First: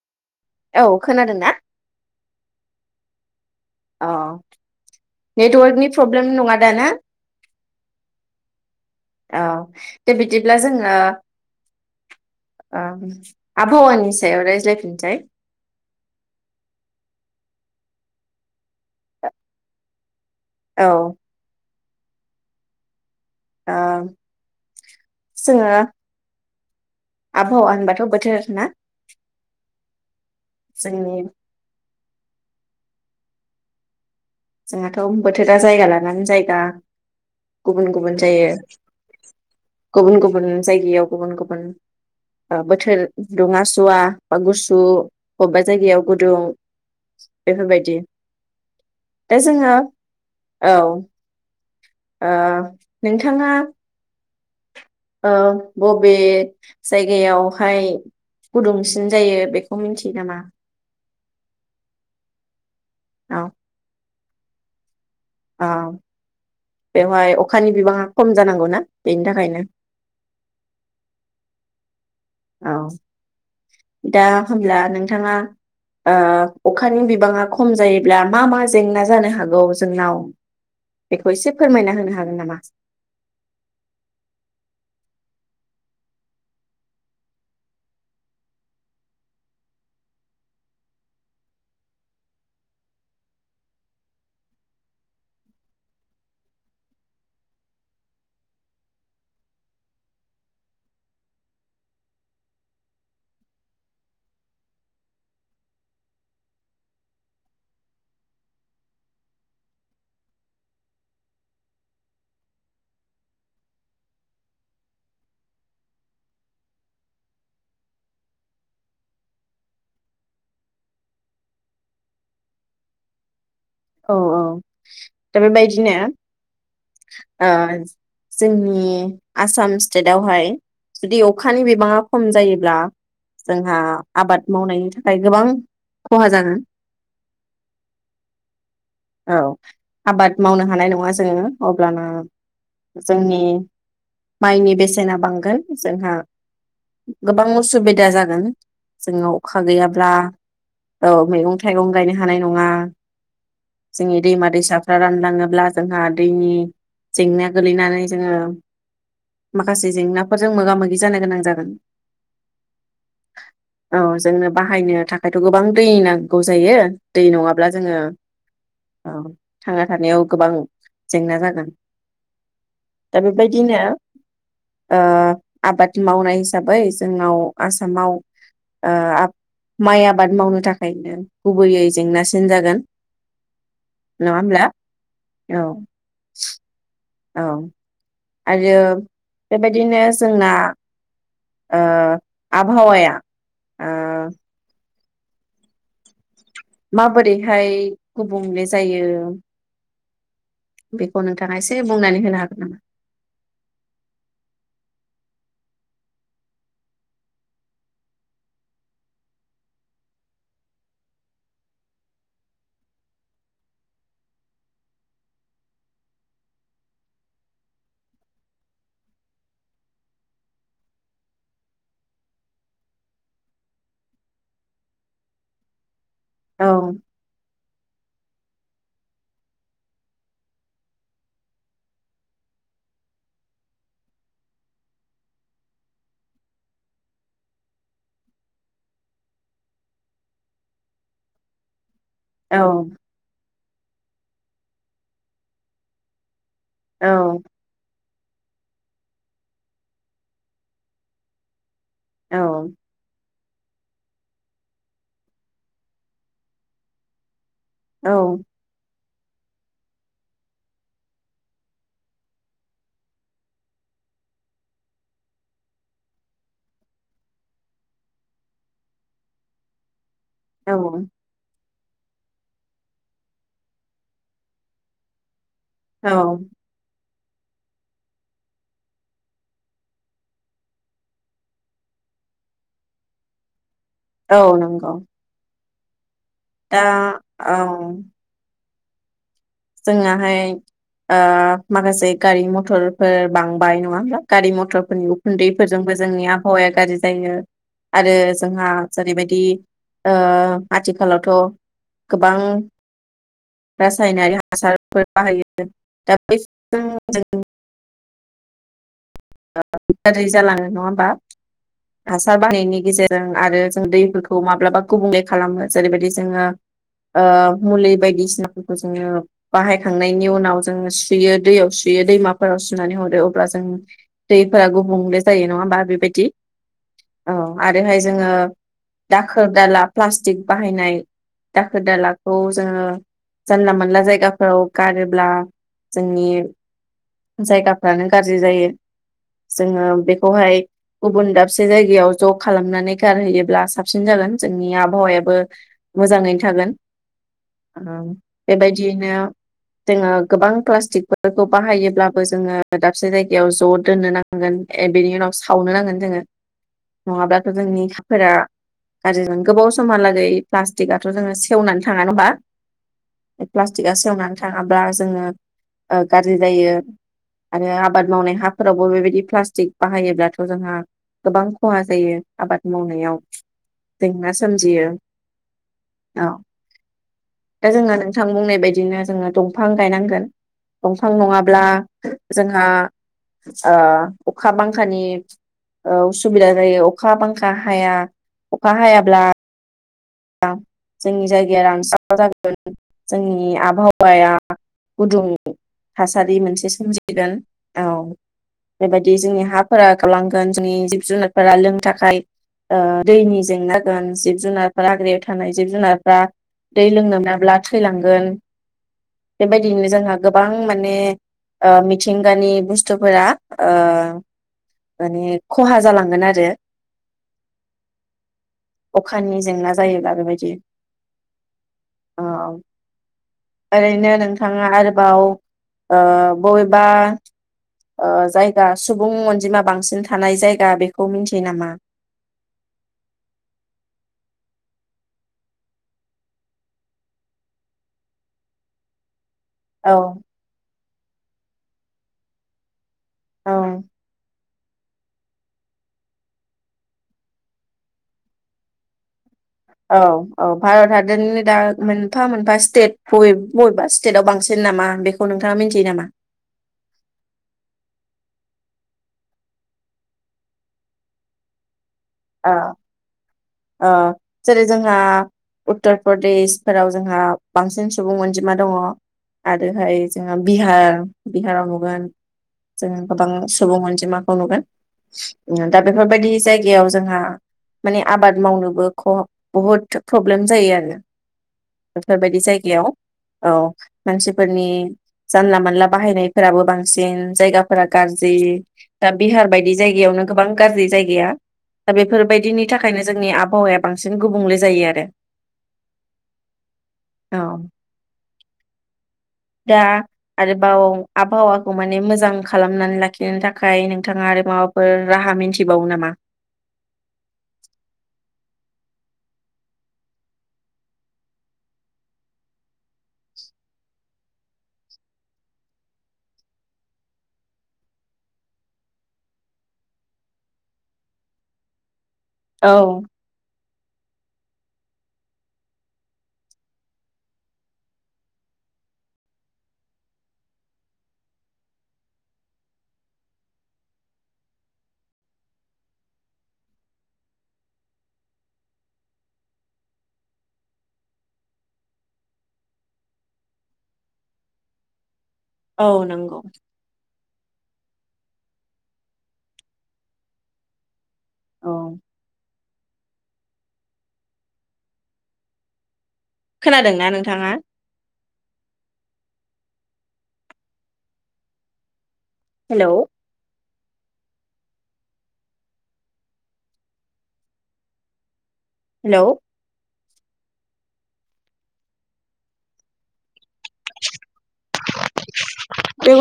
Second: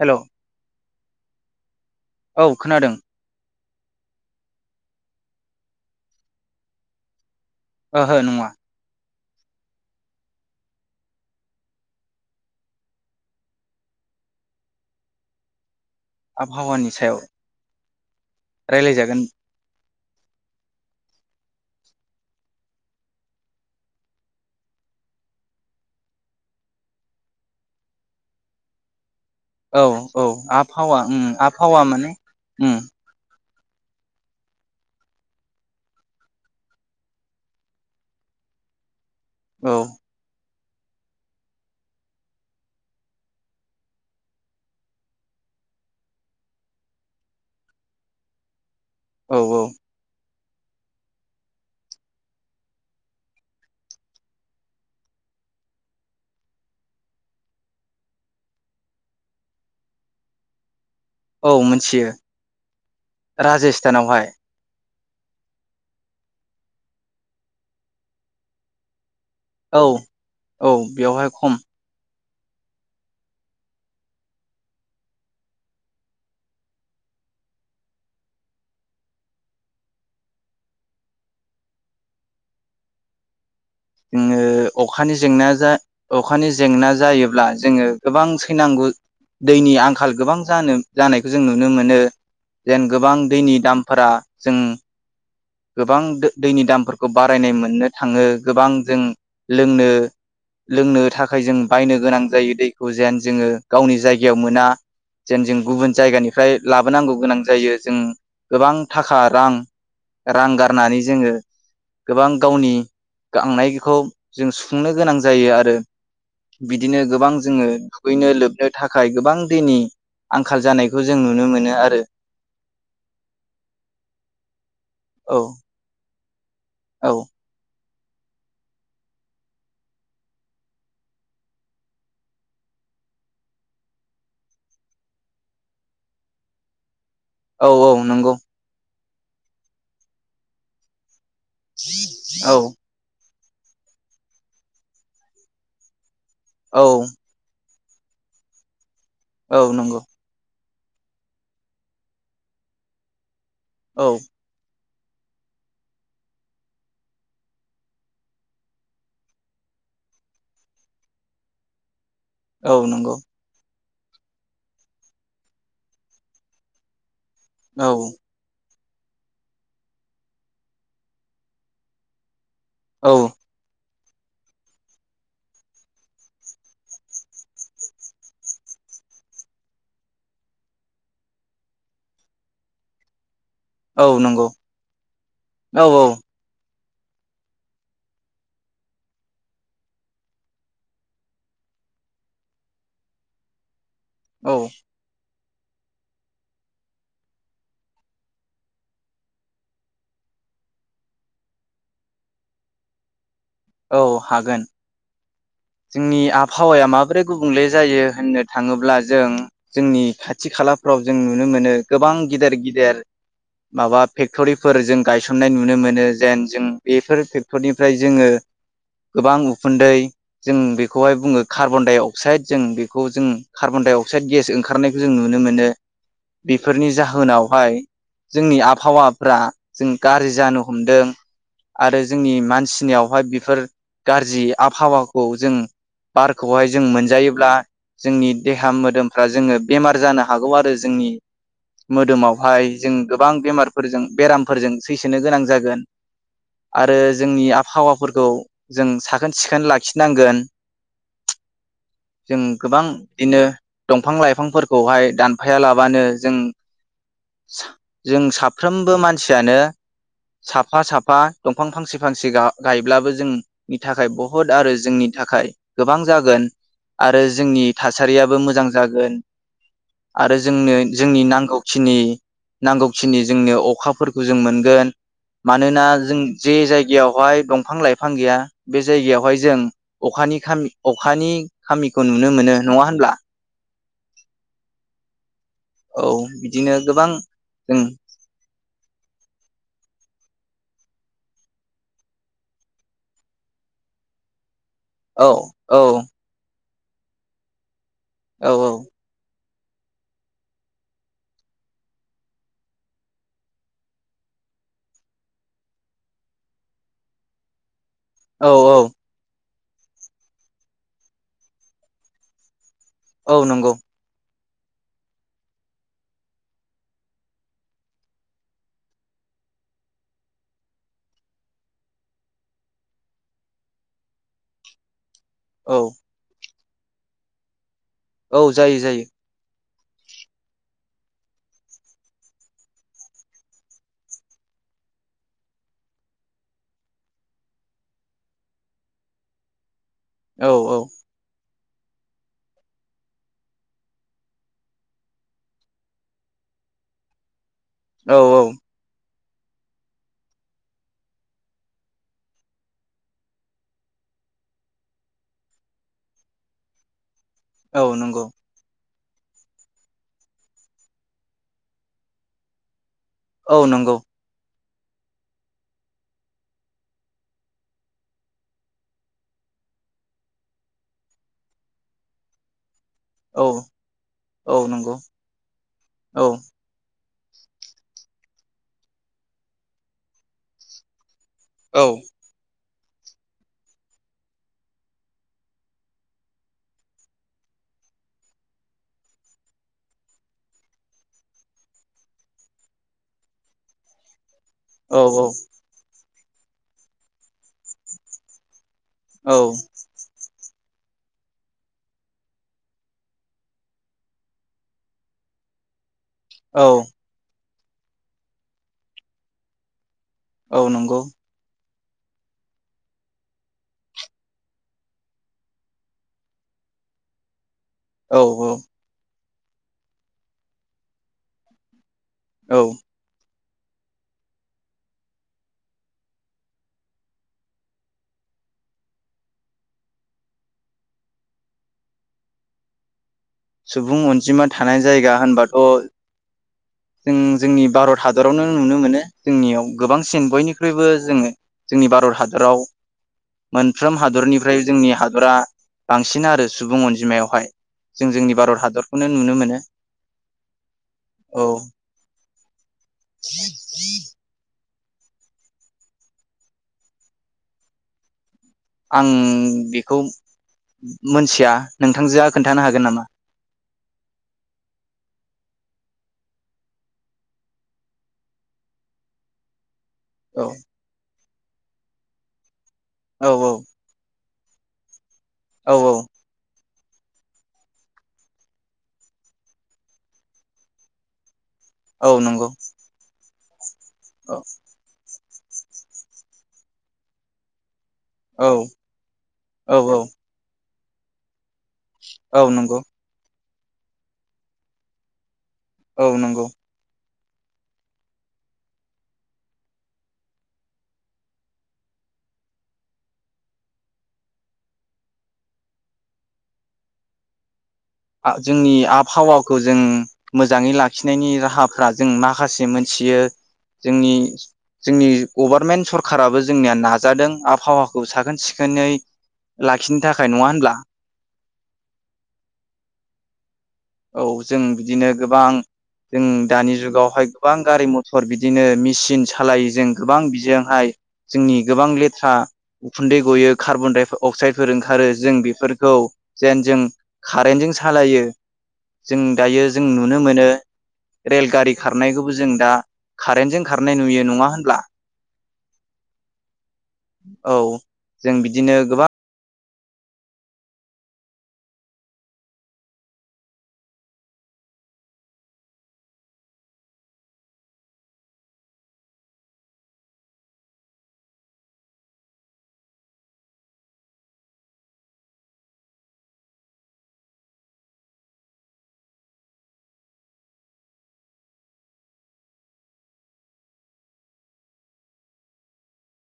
हेल' औ खोनादों ना खोनादों औ नेटवर्कनि प्रब्लेम नङा दा ना ओहो नङा औ दे बिदिब्ला जोङो ओम आबहावानि सायाव रायज्लायफिनसै आबहावानि सायाव रायलायजागोन औ आ जोङो आबहाव होनबाथ' बोथोर ना औ औ आबहावा जोंनि ओम आबहावा माने ओम जोंहाथ' बोथोरा जायगा लानानै जायगा गुबुन गुबुन जायो औ गुबुन गुबुन जायगायाव गुबुन गुबुन बोथोर दुङा सुवा बा गुसु बबेबा जायगायाव गुदुं बेफोर बायदि ए औ औ जोङो औ ओ नोंथाङा ओ बबे जायगायावहाय गुदुंसिन जायो बेखौ मिथियो नामा औ मोनथियो औ राजास्थानावहाय औ बेवहाय अखानि बिबाङा खम जानांगौ ना औ औ बेवहाय खम औ दा होमब्ला नोंथाङा ओ अखानि बिबाङा खम जायोब्ला मा मा जेंना जानो हागौ जोंनाव बेखौ एसे फोरमायना होनो हागोन नामा जोङो अखानि जेंना अखानि जेंना जायोब्ला जोङो गोबां सैनांगौ दैनि आंखाल गोबां जानो जानायखौ जों नुनो मोनो जों गोबां दैनि दामफोरा जों गोबां दैनि दामफोरखौ बारायनाय मोननो थाङो गोबां जों लोंनो लोंनो थाखाय जों बायनो गोनां जायो दैखौ जेन जोङो गावनि जायगायाव मोना जेन जों गुबुन जायगानिफ्राय लाबोनांगौ गोनां जायो जों गोबां थाखा रां रां गारनानै जोङो गोबां गावनि गांनायखौ जों सुफुंनो गोनां जायो आरो बिदिनो गोबां जोङो दुगैनो लोबनो थाखाय गोबां दैनि आंखाल जानायखौ जों नुनो मोनो आरो औ औ औ दा बेबायदिनो औ आ जोंनि आसाम स्टेटआवहाय जुदि अखानि बिबाङा खम जायोब्ला जोंहा आबाद मावनायनि थाखाय गोबां खहा जागोन औ औ नंगौ औ आबाद मावनो हानाय नङा जोङो अब्लाना औ जोंनि माइनि बेसेना बांगोन जोंहा औ गोबां असुबिद दा जागोन जोङो औ अखा नंगौ गैयाब्ला औ मैगं-थाइगं गायनो हानाय नङा औ जों दैमा-दैसा फो रा रानलाङोब्ला जोंहा दैनि जेंनाया गोलैनानै जोङो माखासे जेंनाफोरजों मोगा मोगि जानो गोनां जागोन। औ नंगौ औ जोंनो बाहायनो थाखायथ' गोबां दै नांगौ जायो दै नङाब्ला औ जोङो औ थांना थानायाव गोबां जेंना जागोन। औ दा बेबायदिनो ओ आबाद मावनाय हिसाबै जोंनाव आसामाव माइ ओ आबाद मावनो थाखायनो गुबैयै जेंनासिन जागोन। औ नङा नंगौ होमब्ला औ औ औ आरो बेबायदिनो जोंना ओ आबहावाया ओ औ माबोरैहाय गुबुंले जायो बेखौ नोंथाङा एसे बुंनानै होनो हागोन नामा? औ हागोन। जोंनि आबहावाया माब्रै गुबुंले जायो होननो थाङोब्ला जों जोंनि खाथि खालाफ्राव जों नुनो मोनो गोबां गिदिर गिदेर माबा फेक्टरिफोर जों गायसननाय नुनो मोनो जेन जों बेफोर फेक्टरिनिफ्राय जोङो गोबां उखुन्दै जों बेखौहाय बुङो कार्बन-डाइ-अक्साइड जों बेखौ जों कार्बन-डाइ-अक्साइड गेस ओंखारनायखौ जों नुनो मोनो औ बेफोरनि जाहोनावहाय जोंनि आबहावाफ्रा जों गारजि जानो हमदों आरो जोंनि मानसिनियावहाय बेफोर गारजि आबहावा खौ जों बारखौहाय जों मोनजायोब्ला जोंनि देहा मोदोमफ्रा जोङो बेमार जानो हागौ आरो जोंनि औ मोदोमावहाय जों गोबां बेमार फोरजों बेरामफोरजों सैसोनो गोनां जागोन आरो औ जोंनि आबहावाफोर खौ जों साखोन सिखोन लाखि नांगोन औ जों गोबां बिदिनो दंफां-लाइफांफोरखौहाय दानफाया लाबानो जों औ जों साफ्रोमबो मान सियानो साफा साफा दंफां फांसे फांसे गायब्लाबो जोंनि थाखाय बुहुत आरो जोंनि थाखाय गोबां जागोन आरो जोंनि थासारियाबो मोजां जागोन आरो औ जोंनो जोंनि नांगौ खिनि नांगौखिनि जोंनो अखाफोरखौ जों मोनगोन मानोना औ जों जे जायगायाव बेवहाय दंफां लाइफां गैया बे जायगायावहाय जों अखानि खामि अखानि खामिखौ नुनो मोनो नङा होनब्ला औ नंगौ औ बिदिनो दा गोबां जों औ जोङाहाय माखासे गारि मथरफोर बांबाय नङा होमब्ला गारि मथर नि औ औ उखुन्दैफोरजोंबो जोंनि आबावाया गाज्रि जायो आरो औ जोंहा जेरैबायदि ओ आथिखालावथ' गोबां रासायनारि आसारफोर बाहायो दा बेफोर जों औ औ गाज्रि जालाङो नङा होमबा हासार बाहानायनि गेजेरजों औ आरो नंगौ जों दैफोरखौ खौ माब्लाबा गुबुंले खालामो जेरैबायदि जोङो मुलि बायदिसिनाफोरखौ जोङो बाहायखांनायनि उनाव जोङो सुयो दैयाव सुयो दैमाफोराव सुनानै हरो अब्ला जों दैफोरा गुबुंले जायो नङा होनबा औ बिबायदि अ आरोहाय जोङो औ जायो जायो दाखोर दाला प्लास्टिक बाहायनाय दाखोर दालाखौ जोङो जानला मोनला जायगा फोराव गारोब्ला जोंनि जायगाफ्रानो गाज्रि जायो जोंङो औ बेखौहाय औ गुबुन दाब बसे जायगायाव ज खालामनानै गारहैयोब्ला साबसिन जागोन जोंनि आबहावायाबो मोजाङैनो थागोन । औ ओ बेबायदियैनो जोंङो गोबां प्लास्टिकफोरखौ बाहायोब्लाबो जोंङो दाबसे जायगायाव ज' दोननो नांगोन ए बेनि उनाव सावनो नांगोन जोङो । नङाब्लाथ' औ जोंनि नंगौ खाफोरा गाज्रिजों गोबाव समहालागै प्लास्टिकथ' जोङो सेवनानै थाङा [unintelligible] बे औ प्लास्टिकआ नंगौ सेवनानै थाङाब्ला जोङो ओ गाज्रि जायो आरो आबाद मावनाय हाफोरावबो बेबायदि प्लास्टिक बाहायोब्लाथ' जोंहा गोबां खहा जायो आबाद मावनायाव औ जेंना औ सोमजियो नंगौ औ दा जोंहा नोंथां बुंनाय बायदिनो जोंङो दंफां गायनांगोन द बिफां नङाब्ला औ जोंहा ओ अखा बांखानि ओ उसुबिदा जायो अखा बांखा हाया अखा हायाब्ला जोंनि जायगाया रानस्रावा जागोन जोंनि आबहावाया औ गुदुं थासारि मोनसे सोमजिगोन औ बेबायदि औ जोंनि हाफोरा गावलांगोन जोंनि जिब जुनारफोरा लोंनो थाखाय ओ दैनि जेंना गोन जिब जुनार हाग्रायाव थानाय जिब जुनार बा औ दै लोंनो मोनाब्ला थैलांगोन बेबायदिनो जोंहा गोबां औ माने नंगौ अ मिथिंगानि बुस्थुफोरा ओ माने खहा जालांगोन आरो । औ [unintelligible] जेंना जायोब बेबायदि औ ओरैनो नोंथाङा आरोबाव ओ बबेबा ओ जायगा सुबुं अनजिमा बांसिन थानाय जायगा बेखौ मिथियो नामा? सुबुं अनजिमा थानाय जायगा होनबाथ' जों जोंनि भारत हादरावनो नुनो मोनो । जोंनियाव औ गोबांसिन बयनिख्रुइबो जोङो जोंनि भारत हादराव औ मोनफ्रोम हादरनि ओमफ्राय जोंनि हादरा बांसिन आरो सुबुं अनजिमायावहाय जों जोंनि भारत हादरखौनो नुनो मोनो । औ औ भारत हादरनिनो दा मोनफा मोनफा स्टेट बय बयेबा स्टेट आव बांसिन नामा? बेखौ नोंथाङा मिथियो नामा? आं बेखौ मोनथिया। नोंथांजोआ अ खोन्थानो हागोन नामा अ जेरै जोंहा उत्तर प्रदेशफोराव जोंहा बांसिन सुबुं अनजिमा दङ आरो ओमफ्राय जोंहा औ बिहार बिहाराव नुगोन। जोङो गोबां औ औ सुबुं अनजिमा खौ नुगोन उम औ दा औ बेफोरबायदि जाय याव जोंहा माने आबाद मावनोबो ख' बहुत प्रब्लेम जायो आरो औ बेफोरबायदि नंगौ जायगायाव। औ औ मानसिफोरनि जानला मानला बाहायनायफोराबो बांसिन जायगा फोरा गाज्रि औ दा बिहार बायदि औ औ जायगायावनो गोबां गाज्रि जायगाया दा औ बेफोरबायदिनि नंगौ थाखायनो जोंनि आब हावाया बांसिन गुबुंले जायो आरो औ नंगौ औ दा आरोबाव आबहावाखौ माने मोजां खालामनानै लाखिनो थाखाय नोंथाङा आरो माबाफोर राहा मिथिबावो नामा? आं जोंनि आबहावाखौ जों मोजाङै लाखिनायनि राहाफ्रा जों माखासे मोनथियो जोंनि जोंनि गभारनमेन्ट सरखाराराबो जोंनिया नाजादों आबहावाखौ साखोन सिखोनै लाखिनो थाखाय नङा होनब्ला? औ औ जों बिदिनो गोबां जों दानि जुगावहाय गोबां गारि मथर बिदिनो मेचिन सालायो जों गोबां बिजोंहाय जोंनि गोबां लेथ्रा उखुन्दै गयो कार्बन डाइ अक्साइदफोर ओंखारो जों बेफोरखौ जेन जों कारेन्टजों सालायो। जों दायो जों नुनो मोनो रेलगारि खारनायखौबो जों दा कारेन्टजों खारनाय नुयो नङा होनब्ला? औ नंगौ औ जों बिदिनो गोबां औ खोनादोंना नोंथाङा? हेलौ हेलौ औ